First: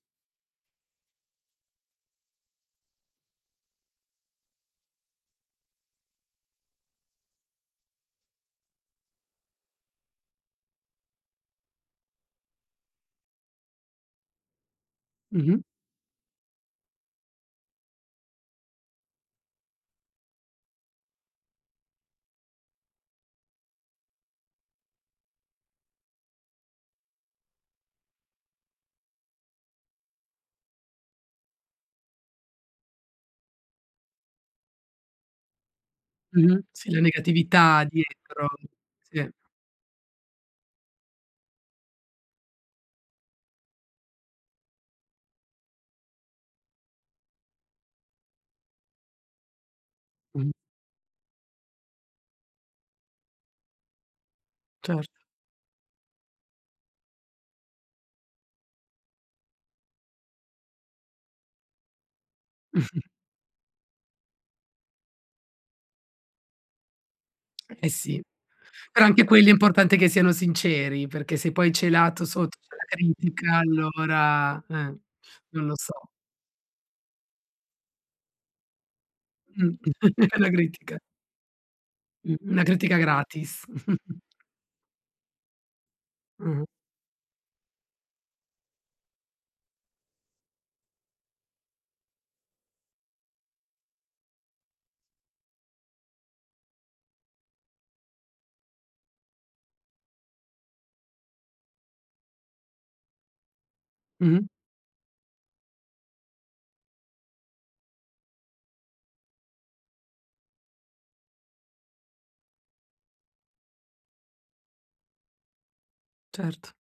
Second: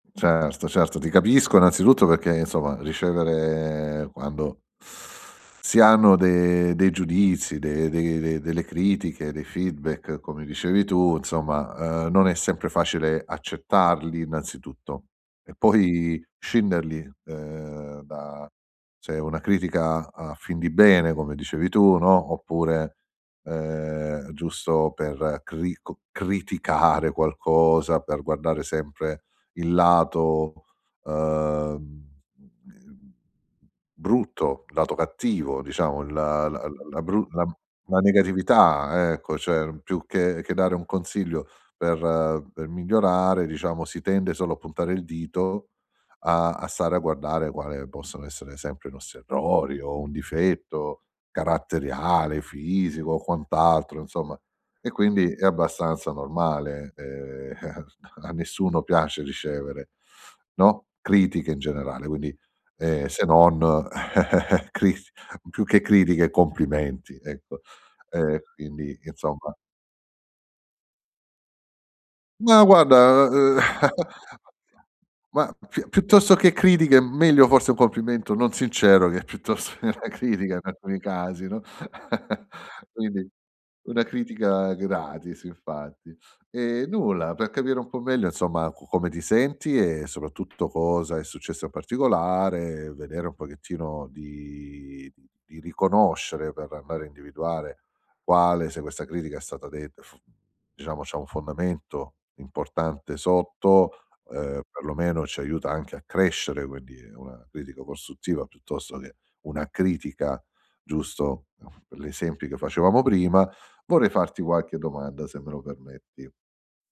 Certo, certo, ti capisco innanzitutto perché insomma ricevere quando si hanno de dei giudizi, de de delle critiche, dei feedback come dicevi tu, insomma, uhm, non è sempre facile accettarli innanzitutto e Mh-mh. poi scinderli, uhm, da se è una critica a fin di bene, come dicevi tu, no, oppure, uhm, giusto per crico criticare qualcosa, per guardare sempre il lato, uhm, ehm, b brutto, lato cattivo, diciamo il l Mh-mh. Sì, la l-la bru negatività la dietro. negatività, Sì. ecco, cioè più che che dare un consiglio per per migliorare, diciamo, si tende solo a puntare il dito a a stare a guardare, quale possono essere sempre i nostri errori o un Mh. difetto caratteriale, fisico o quant'altro insomma. E Cert quindi è abbastanza normale, ehm, a nessuno piace ricevere, no, critiche in generale, quindi, ehm, se non cri più che critiche complimenti, ecco. Eh, sì, E quindi però anche quelli è insomma importante che siano sinceri, perché se poi celato sotto Ma c'è la guarda, critica uhm, allora ehm, ma non lo piu so. piuttosto che critiche meglio forse un complimento, non sincero che Mh. piuttosto che una È una critica in critica. alcuni casi, no, Mh, una critica quindi gratis. una critica gratis infatti. Mh-mh. Ehm, nulla, per capire un po' meglio insomma co come ti senti, e soprattutto cosa è successo in particolare, vedere un pochettino di di di riconoscere, per andare a individuare quale se questa critica è stata detta, f diciamo c'ha un fondamento importante sotto, Mh. uhm, perlomeno ci aiuta anche a crescere, quindi è una critica costruttiva piuttosto che una critica, giusto? Per gli esempi che facevamo prima, vorrei farti qualche domanda se me lo permetti. Cert